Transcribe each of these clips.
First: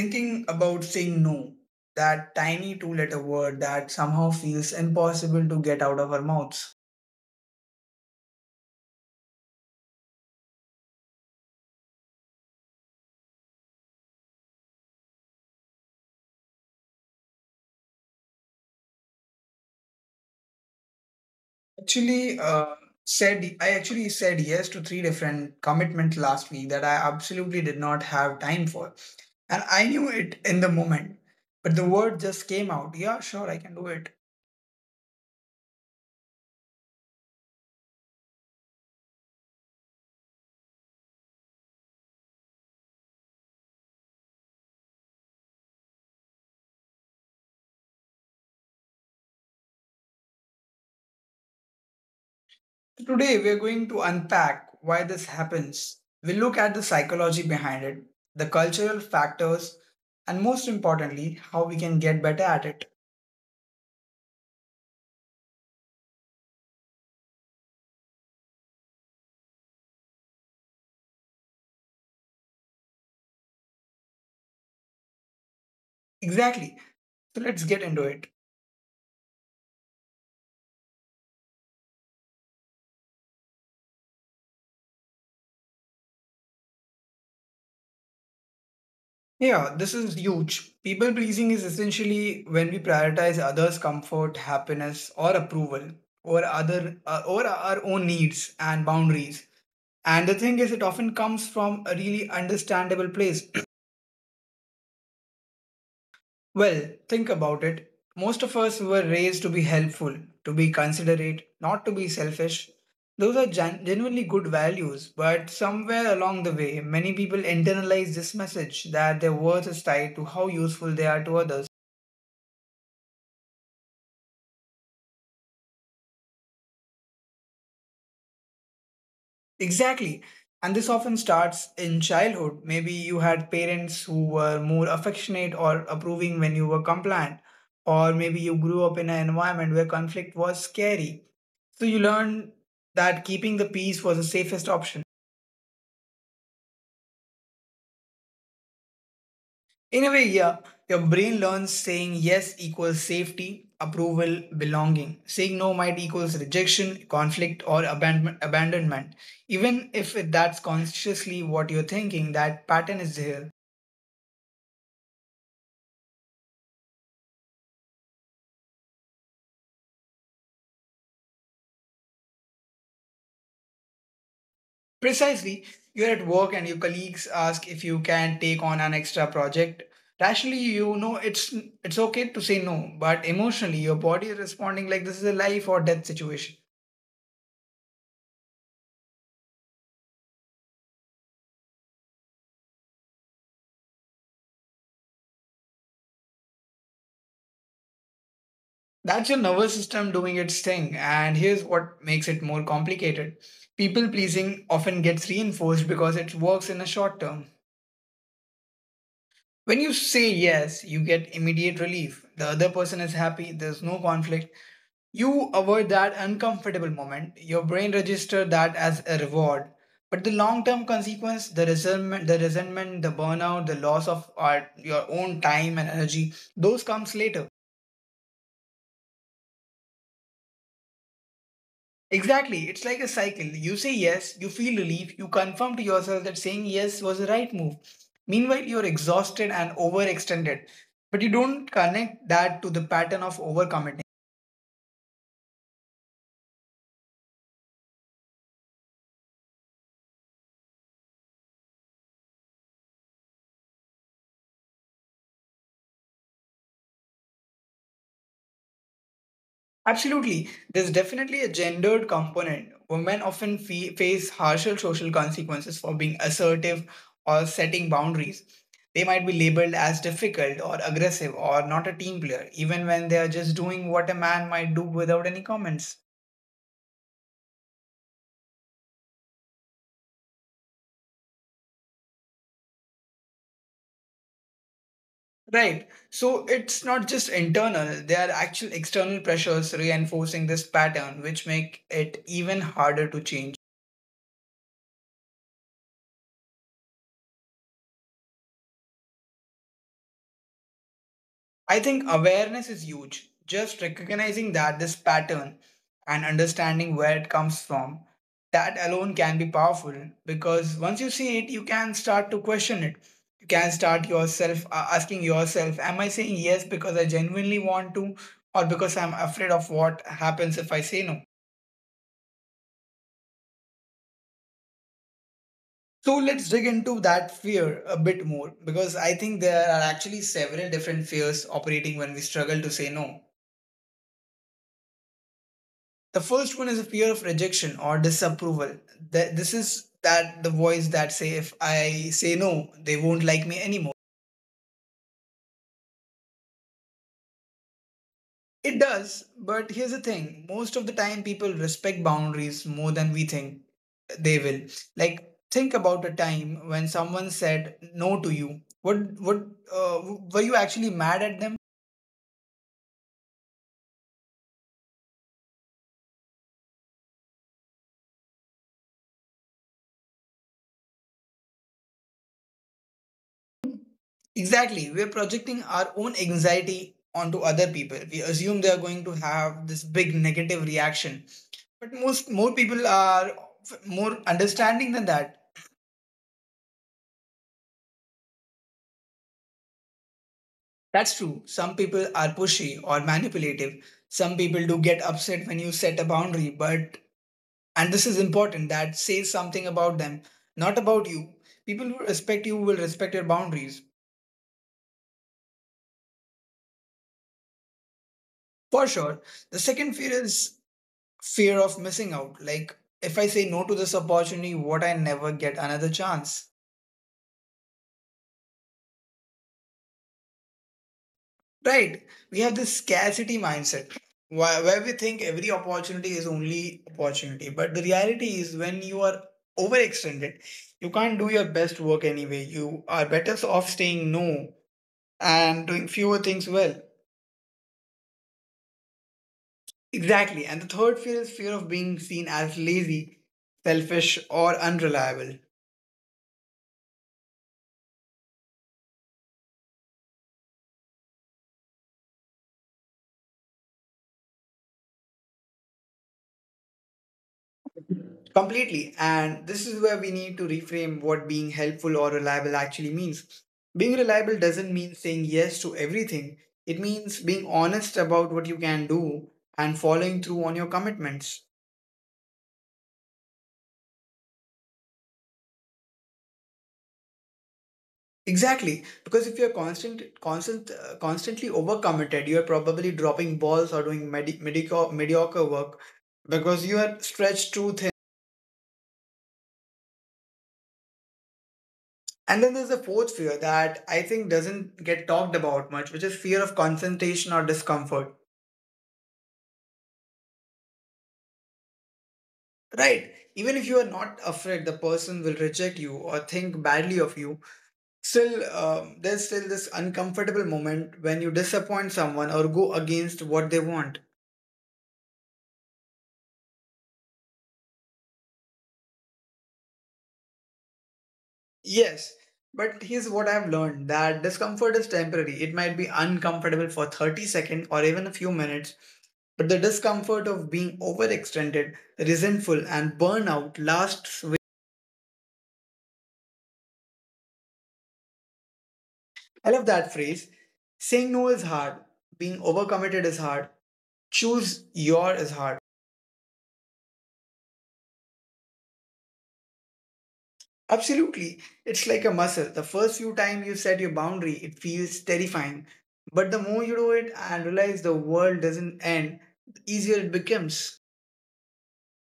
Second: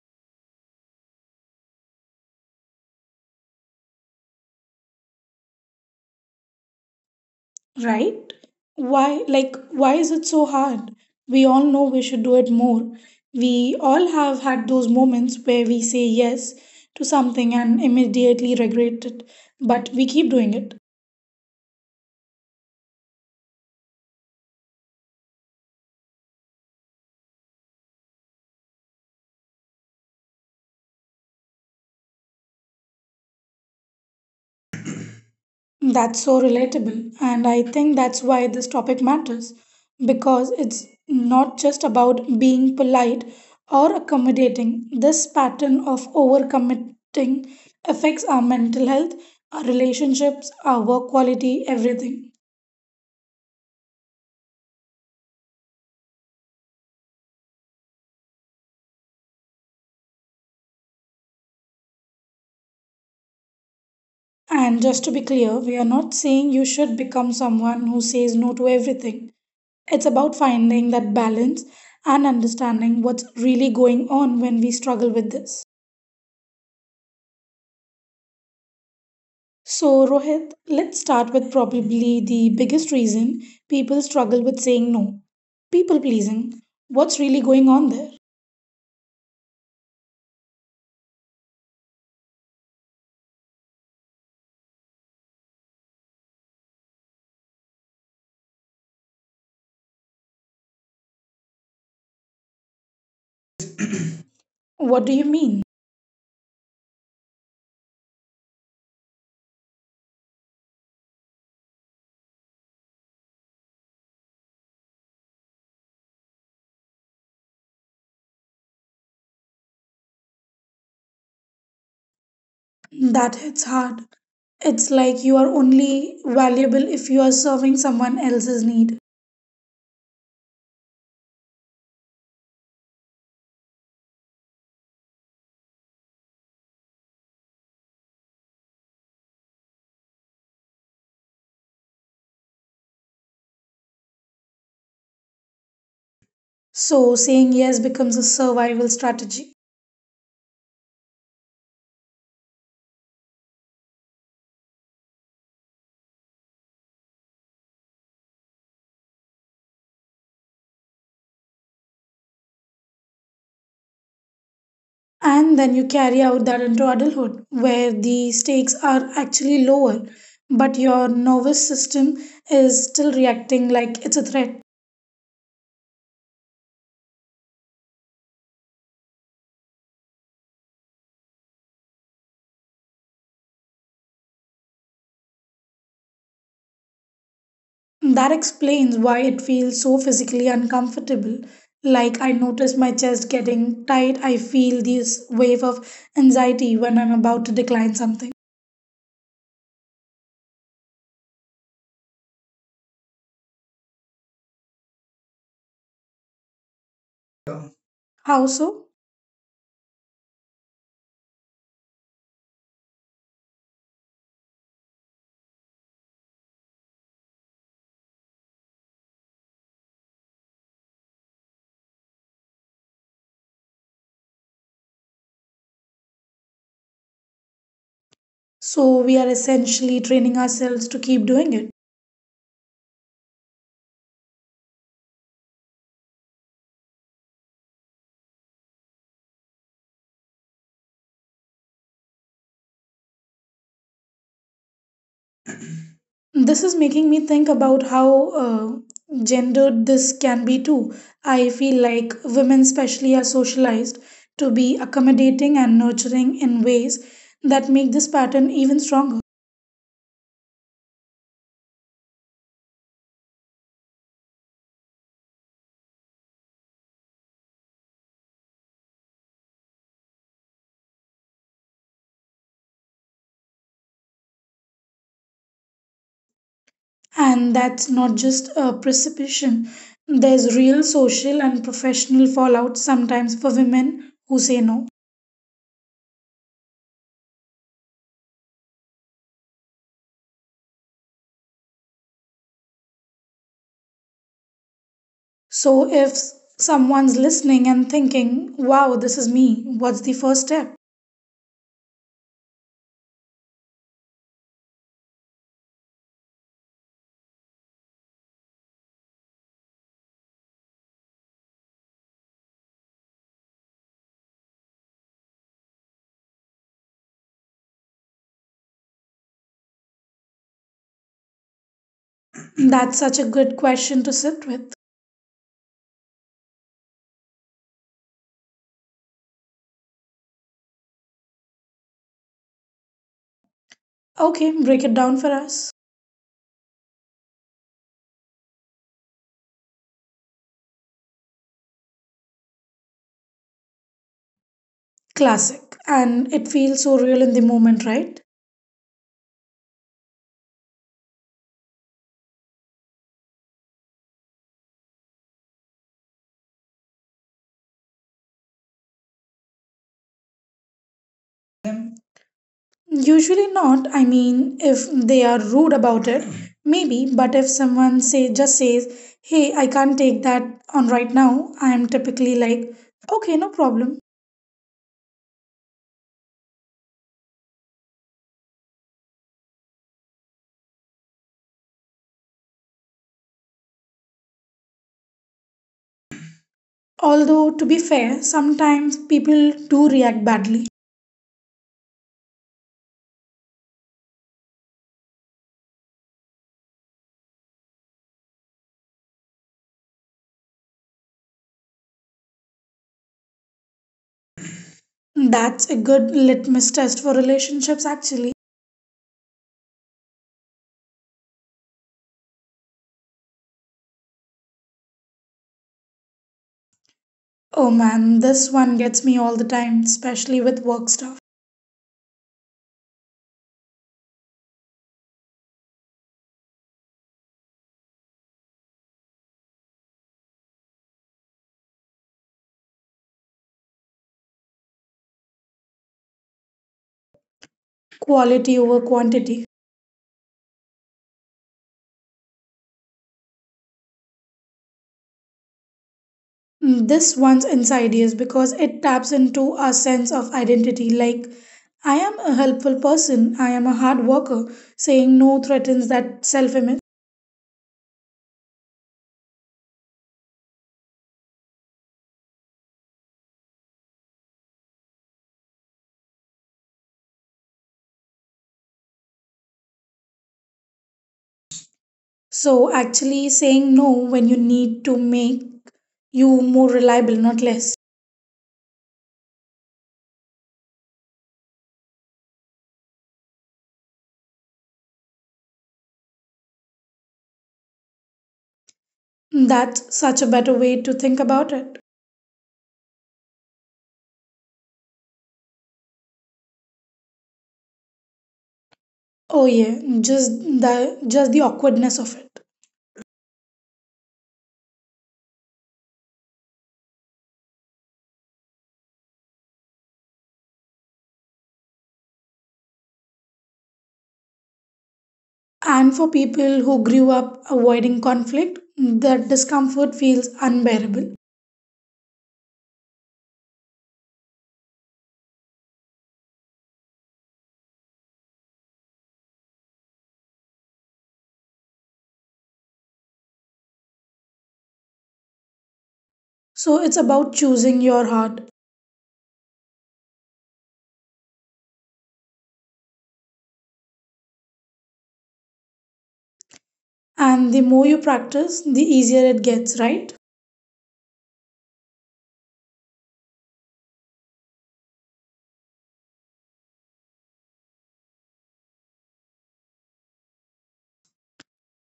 thinking about saying no, that tiny two letter word that somehow feels impossible to get out of our mouths. right? Why is it so hard? We all know we should do it more. We all have had those moments where we say yes to something and immediately regret it, but we keep doing it. Actually, said I actually said yes to three different commitments last week that I absolutely did not have time for, and I knew it in the moment, but the word just came out. Yeah, sure, I can do it. That's so relatable. And I think that's why this topic matters because it's not just about being polite or accommodating. This pattern of overcommitting affects our mental health, our relationships, our work quality, everything. Today, we're going to unpack why this happens. We'll look at the psychology behind it, the cultural factors, and most importantly, how we can get better at it. And just to be clear, we are not saying you should become someone who says no to everything. It's about finding that balance and understanding what's really going on when we struggle with this. Exactly. So, let's get into it. So, Rohit, let's start with probably the biggest reason people struggle with saying no, people pleasing. What's really going on there? Yeah, this is huge. People pleasing is essentially when we prioritize others' comfort, happiness, or approval over our own needs and boundaries. And the thing is, it often comes from a really understandable place. What do you mean? Well, think about it. Most of us were raised to be helpful, to be considerate, not to be selfish. Those are genuinely good values, but somewhere along the way, many people internalize this message that their worth is tied to how useful they are to others. That hits hard. It's like you are only valuable if you are serving someone else's need. Exactly. And this often starts in childhood. Maybe you had parents who were more affectionate or approving when you were compliant. Or maybe you grew up in an environment where conflict was scary. So you learned that keeping the peace was the safest option. So, saying yes becomes a survival In a way, yeah, strategy. your brain learns saying yes equals safety, approval, belonging. Saying no might equals rejection, conflict, or abandonment. Even if it- That's consciously what you're thinking, that pattern is there. And then you carry out that into adulthood, where the stakes are actually lower, but your nervous system is still reacting like it's a threat. Precisely, you're at work and your colleagues ask if you can take on an extra project. Rationally, you know it's okay to say no, but emotionally, your body is responding like this is a life or death situation. That explains why it feels so physically uncomfortable. Like I notice my chest getting tight, I feel this wave of anxiety when I'm about to decline something. That's your nervous system doing its thing, and here's what makes it more complicated. People pleasing often gets reinforced because it works in a short term. How so? When you say yes, you get immediate relief. The other person is happy, there's no conflict. You avoid that uncomfortable moment. Your brain registers that as a reward. But the long-term consequence, the resentment, the burnout, the loss of art, your own time and energy, those comes later. So we are essentially training ourselves to keep doing it. Exactly. It's like a cycle. You say yes, you feel relief, you confirm to yourself that saying yes was the right move. Meanwhile, you're exhausted and overextended. But you don't connect that to the pattern of overcommitment. This is making me think about how gendered this can be too. I feel like women, especially, are socialized to be accommodating and nurturing in ways that make this pattern even stronger. Absolutely. There's definitely a gendered component. Women often face harsher social consequences for being assertive or setting boundaries. They might be labeled as difficult or aggressive or not a team player, even when they are just doing what a man might do without any comments. And that's not just a precipitation. There's real social and professional fallout sometimes for women who say no. Right. So it's not just internal, there are actual external pressures reinforcing this pattern, which make it even harder to change. So if someone's listening and thinking, wow, this is me, what's the first step? I think awareness is huge. Just recognizing that this pattern and understanding where it comes from, that alone can be powerful because once you see it, you can start to question it. You can start yourself asking yourself, am I saying yes because I genuinely want to, or because I'm afraid of what happens if I say no? That's such a good question to sit with. So let's dig into that fear a bit more because I think there are actually several different fears operating when we struggle to say no. Okay, break it down The for first us. one is a fear of rejection or disapproval. This is that the voice that say if I say no, they won't like me anymore. Classic. And it feels so real in the moment, It right? does, but here's the thing. Most of the time people respect boundaries more than we think they will. Like think about a time when someone said no to you. What uh, were you actually mad at them? Usually not. I mean, if they are rude about it, maybe. But if someone say just says, "Hey, I can't take that on right now," I am typically like, "Okay, no problem." Exactly. We're projecting our own anxiety onto other people. We assume they are going to have this big negative reaction. But most more people are more understanding than that. Although to be fair, sometimes people do react badly. That's true. Some people are pushy or manipulative. Some people do get upset when you set a boundary, but and this is important that says something about them, not about you. People who respect you will respect your boundaries. That's a good litmus test for relationships, actually. For sure. The second fear is fear of missing out. Like if I say no to this opportunity, what I never get another chance? Oh man, this one gets me all the time, especially with work stuff. Right. We have this scarcity mindset where we think every opportunity is only opportunity. But the reality is, when you are overextended, you can't do your best work anyway. You are better off staying no and doing fewer things well. Quality over quantity. Exactly. And the third fear is fear of being seen as lazy, selfish, or unreliable. Mm, this one's inside is because it taps into our sense of identity, like I am a helpful person, I am a hard worker. Saying no threatens that self image. Completely. And this is where we need to reframe what being helpful or reliable actually means. Being reliable doesn't mean saying yes to everything, it means being honest about what you can do and following through on your commitments. So actually saying no when you need to make you more reliable, not less. Exactly, because if you're constantly overcommitted, you're probably dropping balls or doing mediocre work because you are stretched too thin. That's such a better way to think about it. And then there's the fourth fear that I think doesn't get talked about much, which is fear of confrontation or discomfort. Oh yeah, just the awkwardness of it. Right. Even if you are not afraid the person will reject you or think badly of you, there's still this uncomfortable moment when you disappoint someone or go against what they want. And for people who grew up avoiding conflict, that discomfort feels unbearable. Yes. But here's what I've learned that discomfort is temporary. It might be uncomfortable for 30 seconds or even a few minutes, but the discomfort of being overextended, resentful, and burnout lasts. So it's about choosing your heart. I love that phrase. Saying no is hard, being overcommitted is hard, choose your is hard. And the more you practice, the easier it gets, right? Absolutely. It's like a muscle. The first few times you set your boundary, it feels terrifying. But the more you do it and realize the world doesn't end, the easier it becomes.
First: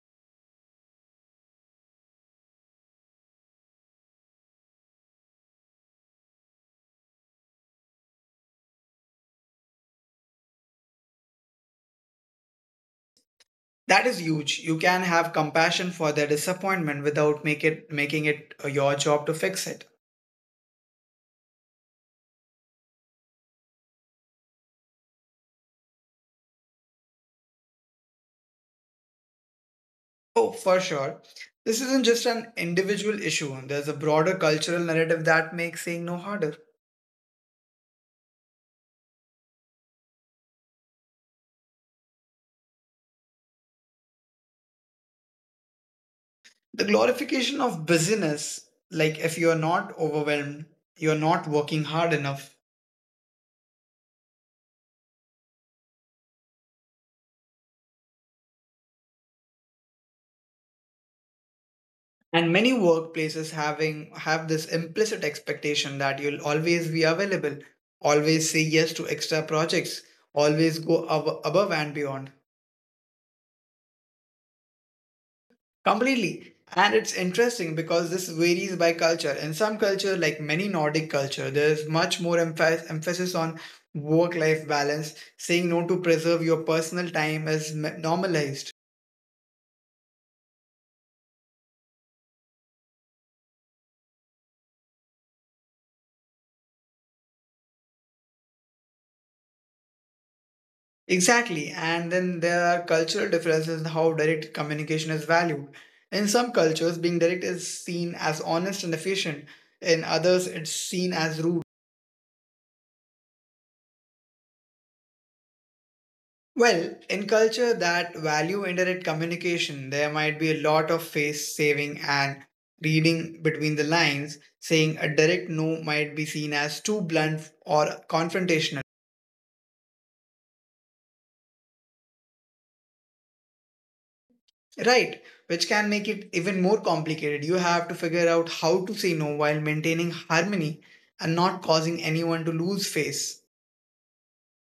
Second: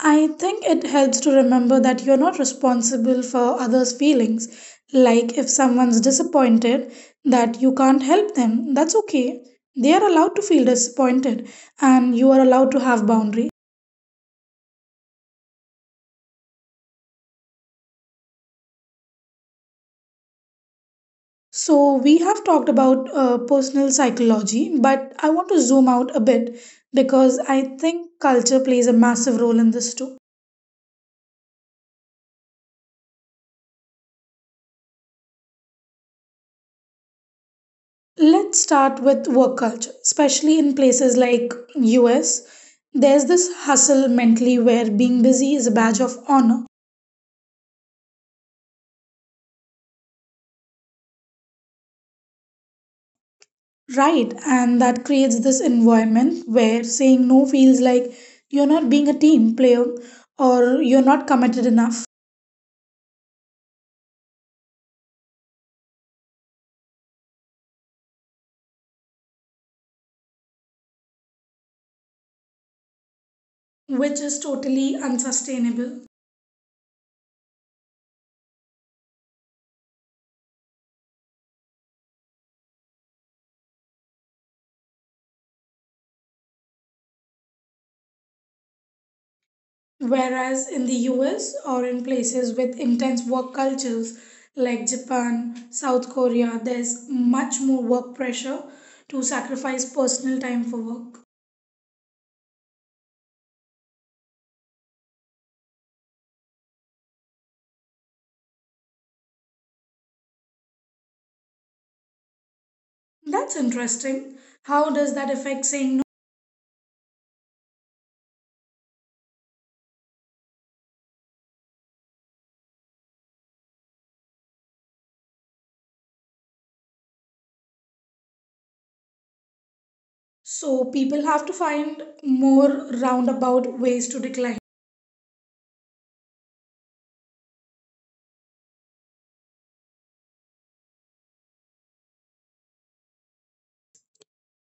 I think it helps to remember that you're not responsible for others' feelings. Like if someone's disappointed, that you can't help them. That's okay. They are allowed to feel disappointed, and you are allowed to have boundaries. That is huge. You can have compassion for their disappointment without make it making it your job to fix it. So, we have talked about personal psychology, but I want to zoom out a bit because I think culture plays a massive role in this too. Oh, for sure. This isn't just an individual issue. There's a broader cultural narrative that makes saying no harder. Let's start with work culture, especially in places like US. There's this hustle mentally where being busy is a badge of honor, The glorification of busyness, like if you're not overwhelmed you're not working hard enough. right? And that creates this environment where saying no feels like you're not being a team player or you're not committed enough, And many workplaces having have this implicit expectation that you'll always be available, always say yes to extra projects, always go above and beyond. which is totally unsustainable. Completely, and it's interesting because this varies by culture. In some culture, like many Nordic culture, there's much more emphasis on work life balance. Saying no to preserve your personal time is normalized. Whereas in the US or in places with intense work cultures like Japan, South Korea, there's much more work pressure to sacrifice personal time for work. Exactly, and then there are cultural differences in how direct communication is valued. In some cultures, being direct is seen as honest and efficient, in others, it's seen as rude. That's interesting. How does that affect saying no? Well, in culture that value indirect communication, there might be a lot of face saving and reading between the lines, saying a direct no might be seen as too blunt or confrontational. So people have to find more roundabout ways to decline. Right, which can make it even more complicated. You have to figure out how to say no while maintaining harmony and not causing anyone to lose face.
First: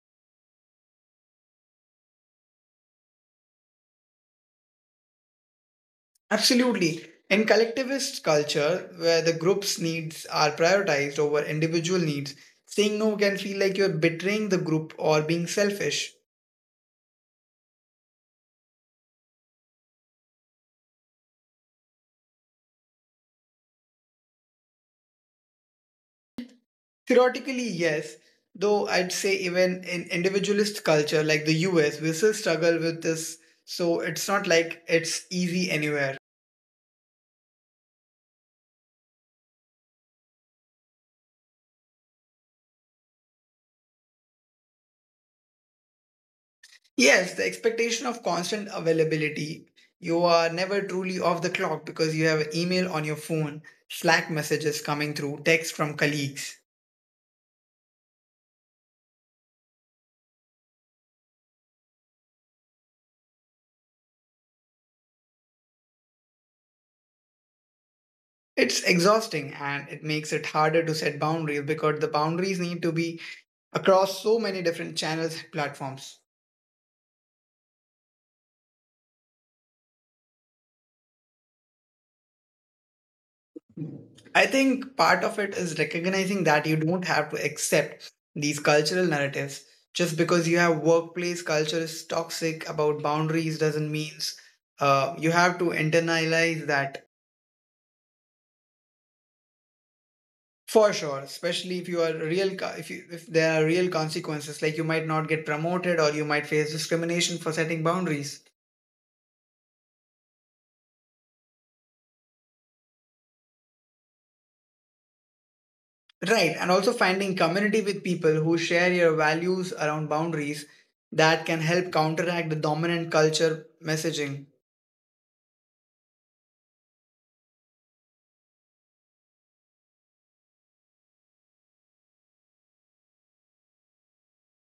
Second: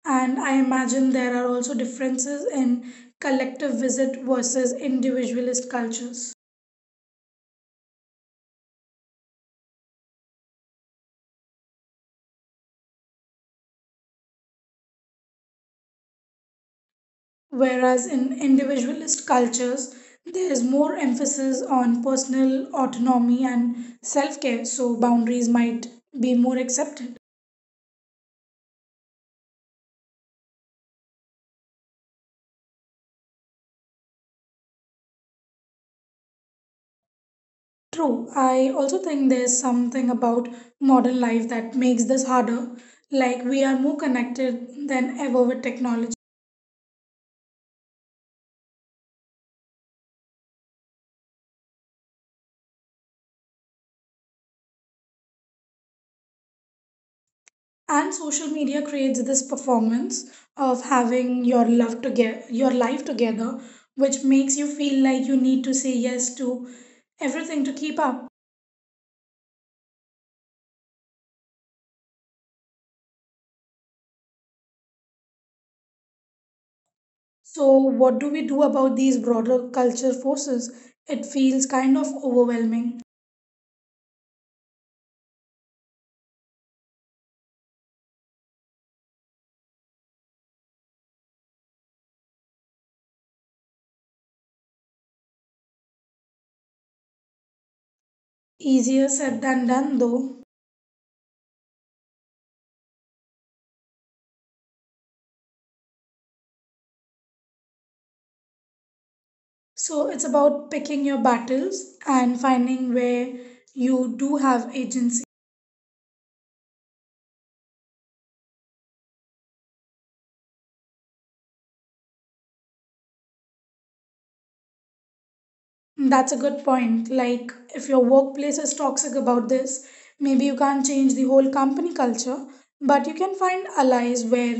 And I imagine there are also differences in collective visit versus individualist cultures. Absolutely. In collectivist culture, where the group's needs are prioritized over individual needs, saying no can feel like you're betraying the group or being selfish. Whereas in individualist cultures, there is more emphasis on personal autonomy and self care, so boundaries might be more accepted. Theoretically, yes, though I'd say even in individualist culture like the US, we still struggle with this, so it's not like it's easy anywhere. True, I also think there's something about modern life that makes this harder. Like, we are more connected than ever with technology. Yes, the expectation of constant availability. You are never truly off the clock because you have email on your phone, Slack messages coming through, text from colleagues. And social media creates this performance of having your love together, your life together, which makes you feel like you need to say yes to everything to keep up. It's exhausting and it makes it harder to set boundaries because the boundaries need to be across so many different channels and platforms. So, what do we do about these broader culture forces? It feels kind of overwhelming. I think part of it is recognizing that you don't have to accept these cultural narratives. Just because you have workplace culture is toxic about boundaries doesn't mean you have to internalize that. Easier said than done, though. For sure. Especially if you are if you if there are real consequences, like you might not get promoted or you might face discrimination for setting boundaries. So, it's about picking your battles and finding where you do have agency. Right, and also finding community with people who share your values around boundaries that can help counteract the dominant culture messaging. That's a good point. Like, if your workplace is toxic about this, maybe you can't change the whole company culture, but you can find allies where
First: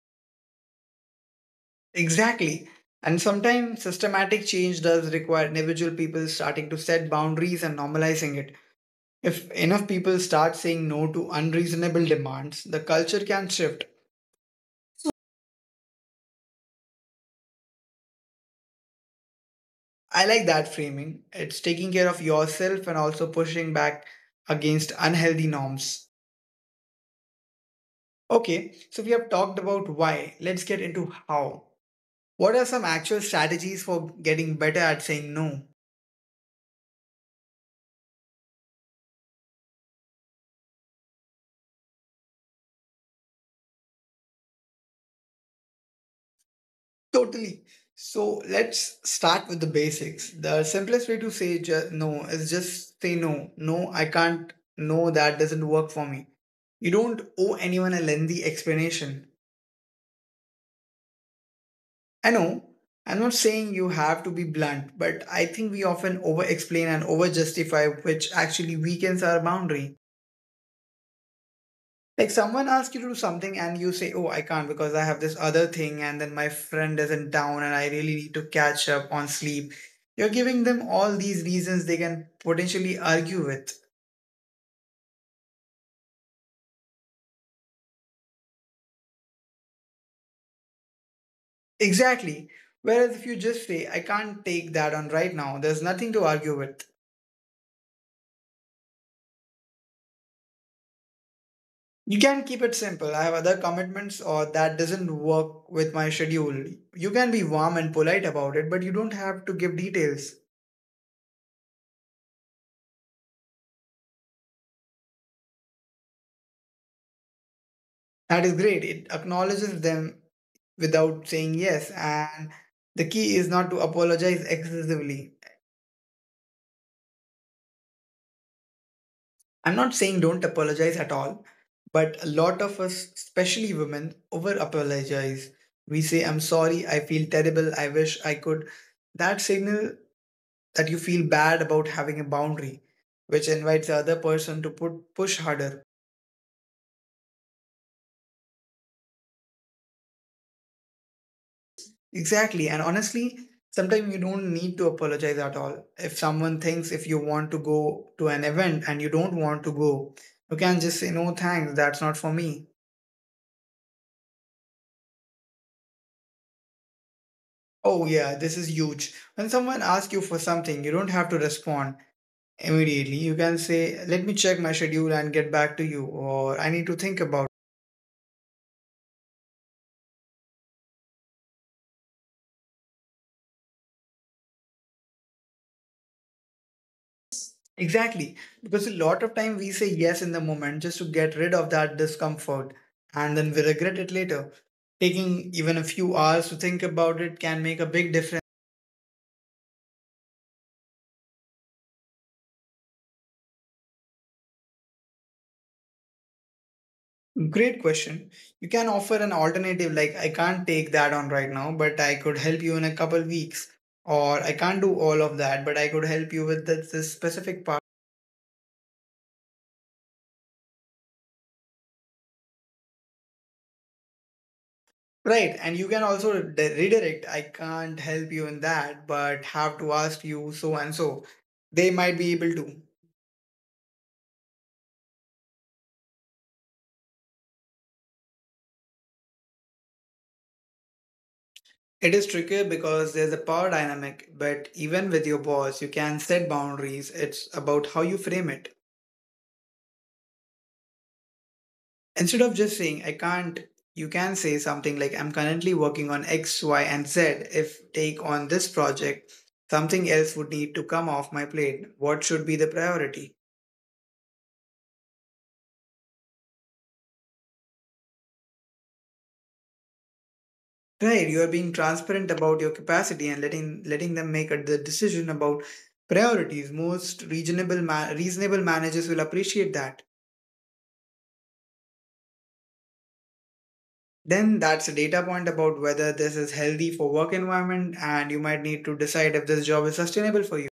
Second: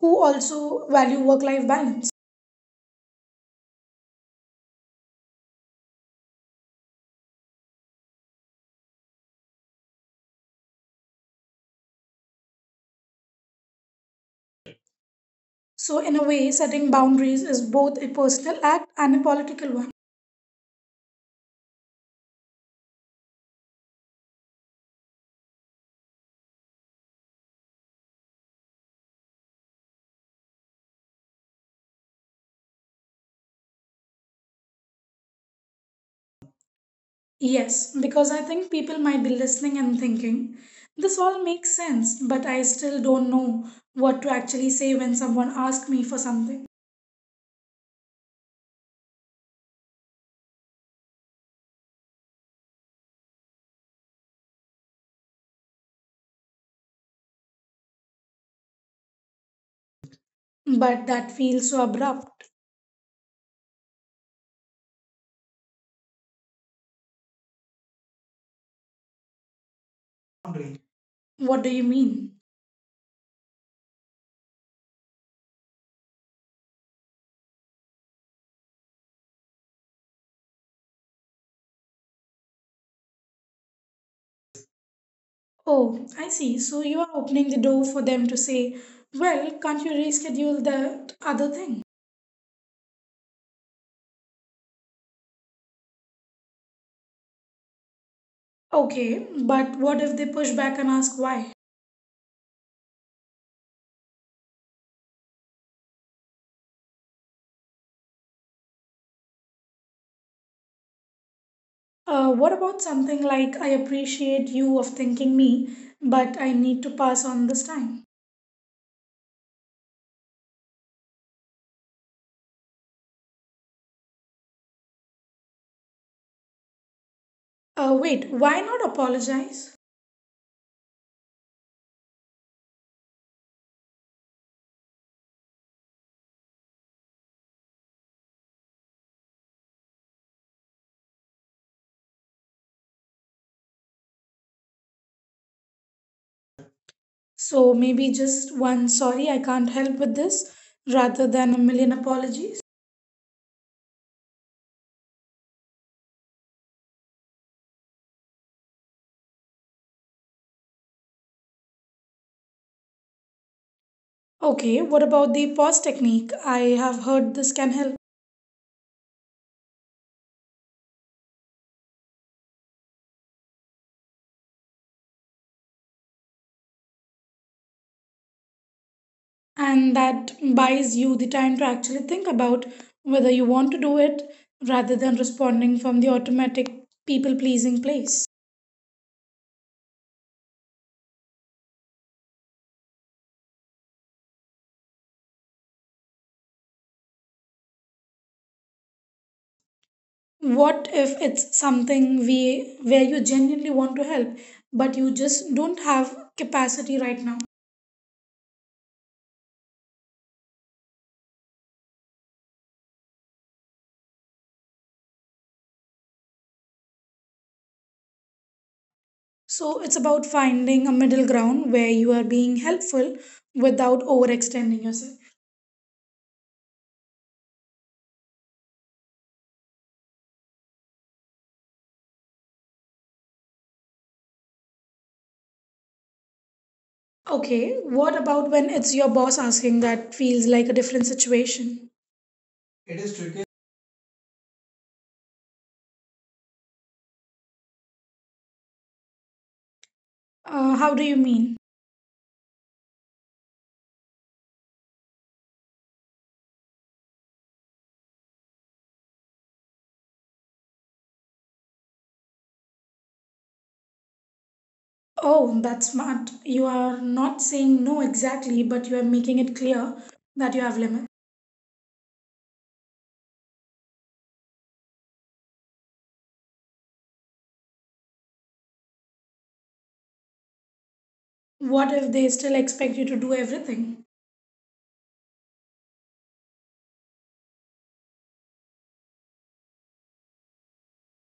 who also value work life balance. Exactly. And sometimes systematic change does require individual people starting to set boundaries and normalizing it. If enough people start saying no to unreasonable demands, the culture can shift. So, in a way, setting boundaries is both a personal act and a political one. I like that framing. It's taking care of yourself and also pushing back against unhealthy norms. Okay, so we have talked about why. Let's get into how. What are some actual strategies for getting better at saying no? Yes, because I think people might be listening and thinking, this all makes sense, but I still don't know what to actually say when someone asks me for something. Totally. So let's start with the basics. The simplest way to say no is just say no. No, I can't. No, that doesn't work for me. You don't owe anyone a lengthy explanation. But that feels so abrupt. I know. I'm not saying you have to be blunt, but I think we often over explain and over justify, which actually weakens our boundary. What do you mean? Like someone asks you to do something and you say, "Oh, I can't because I have this other thing," and then my friend isn't down and I really need to catch up on sleep. You're giving them all these reasons they can potentially argue with. Oh, I see. So you are opening the door for them to say, well, can't you reschedule that other thing? Exactly. Whereas if you just say, "I can't take that on right now," there's nothing to argue with. Okay, but what if they push back and ask why? You can keep it simple. I have other commitments or that doesn't work with my schedule. You can be warm and polite about it, but you don't have to give details. What about something like, I appreciate you of thinking me, but I need to pass on this time? That is great. It acknowledges them without saying yes. And the key is not to apologize excessively. Wait, why not apologize? I'm not saying don't apologize at all, but a lot of us, especially women, over apologize. We say, I'm sorry, I feel terrible, I wish I could. That signal that you feel bad about having a boundary, which invites the other person to push harder. So maybe just one sorry, I can't help with this, rather than a million apologies. Exactly. And honestly, sometimes you don't need to apologize at all. If someone thinks if you want to go to an event and you don't want to go, you can just say, no, thanks, that's not for me. Okay, what about the pause technique? I have heard this can help, Oh, yeah, this is huge. When someone asks you for something, you don't have to respond immediately. You can say, let me check my schedule and get back to you, or I need to think about. and that buys you the time to actually think about whether you want to do it rather than responding from the automatic people pleasing place. Exactly. Because a lot of time we say yes in the moment just to get rid of that discomfort and then we regret it later. Taking even a few hours to think about it can make a big difference. What if it's something we where you genuinely want to help, but you just don't have capacity right now? Great question. You can offer an alternative like I can't take that on right now, but I could help you in a couple weeks. Or I can't do all of that, but I could help you with this specific part. So it's about finding a middle ground where you are being helpful without overextending yourself. Right. And you can also redirect. I can't help you in that, but have to ask you so and so. They might be able to. Okay, what about when it's your boss asking that feels like a different situation? It is tricky because there's a power dynamic, but even with your boss, you can set boundaries. It's about how you frame it. How do you mean? Instead of just saying, I can't, you can say something like, I'm currently working on X, Y, and Z. If take on this project, something else would need to come off my plate. What should be the priority? Oh, that's smart. You are not saying no exactly, but you are making it clear that you have limits. Right, you are being transparent about your capacity and letting them make the decision about priorities. Most reasonable reasonable managers will appreciate that. What if they still expect you to do everything? Then that's a data point about whether this is healthy for work environment and you might need to decide if this job is sustainable for you.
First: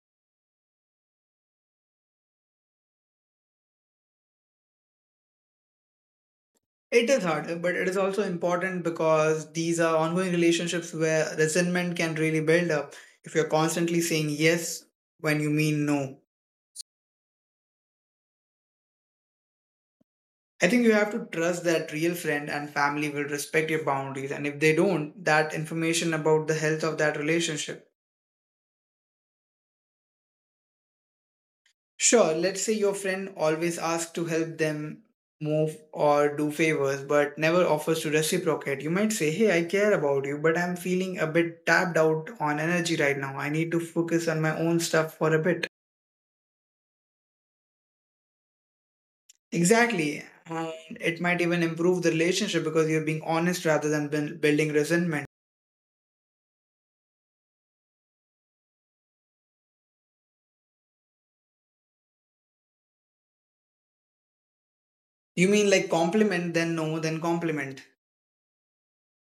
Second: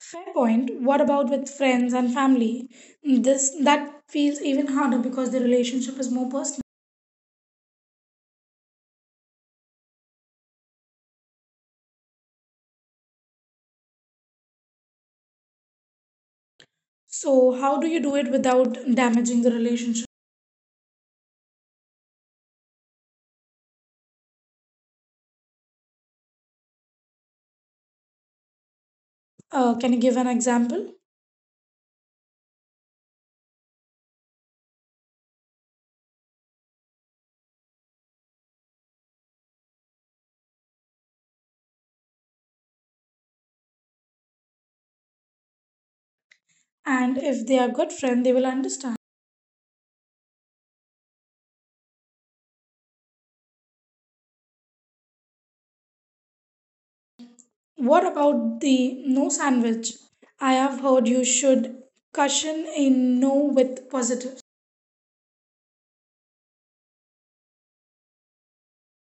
Fair point. What about with friends and family? This that feels even harder because the relationship is more personal. It is harder, but it is also important because these are ongoing relationships where resentment can really build up if you're constantly saying yes when you mean no. So, how do you do it without damaging the relationship? I think you have to trust that real friend and family will respect your boundaries and if they don't, that information about the health of that relationship. Can you give an example? Sure, let's say your friend always asks to help them move or do favors but never offers to reciprocate. You might say, hey, I care about you, but I'm feeling a bit tapped out on energy right now. I need to focus on my own stuff for a bit. And if they are good friend, they will understand. Exactly. And it might even improve the relationship because you're being honest rather than building resentment. What about the no sandwich? I have heard you should cushion a no with positives. You mean like compliment, then no, then compliment.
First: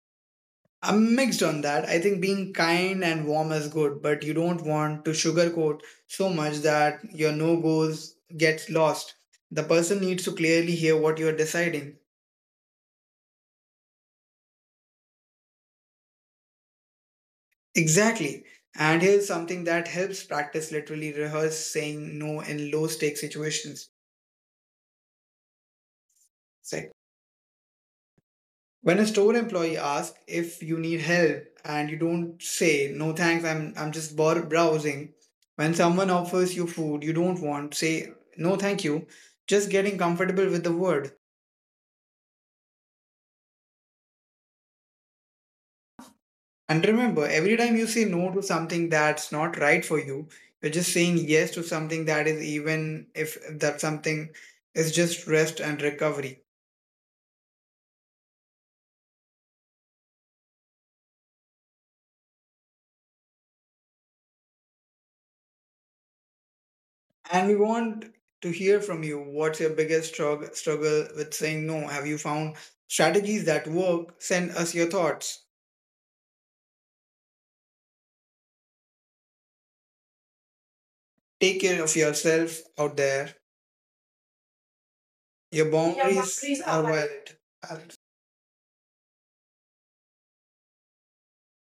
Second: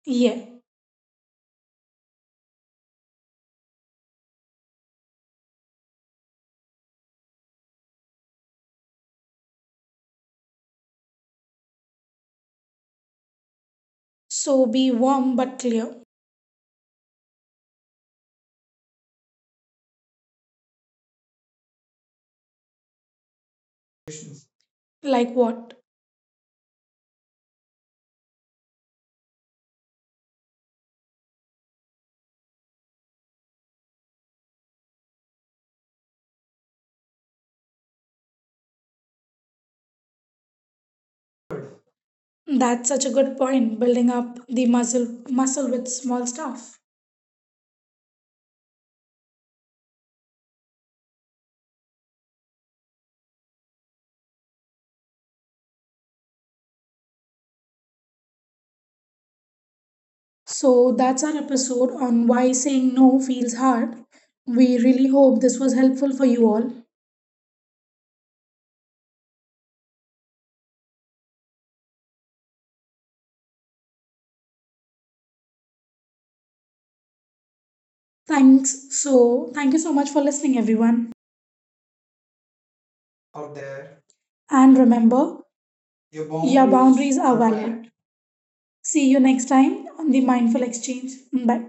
Yeah. I'm mixed on that. I think being kind and warm is good, but you don't want to sugarcoat so much that your no goals gets lost. The person needs to clearly hear what you're deciding. So be warm but clear. Exactly. And here's something that helps: practice, literally rehearse saying no in low stake situations. Like what? It's like when a store employee asks if you need help and you don't say, no thanks, I'm just browsing. When someone offers you food you don't want, say, no thank you, just getting comfortable with the word. That's such a good point. Building up the muscle with small stuff. And remember, every time you say no to something that's not right for you, you're just saying yes to something that is, even if that something is just rest and recovery. So that's our episode on why saying no feels hard. We really hope this was helpful for you all. And we want to hear from you. What's your biggest struggle with saying no? Have you found strategies that work? Send us your thoughts. Thanks. So, thank you so much for listening, everyone. Take care of yourself out there. And remember, Your boundaries your are boundaries are valid. valid. Valid. See you next time on the Mindful Exchange. Bye.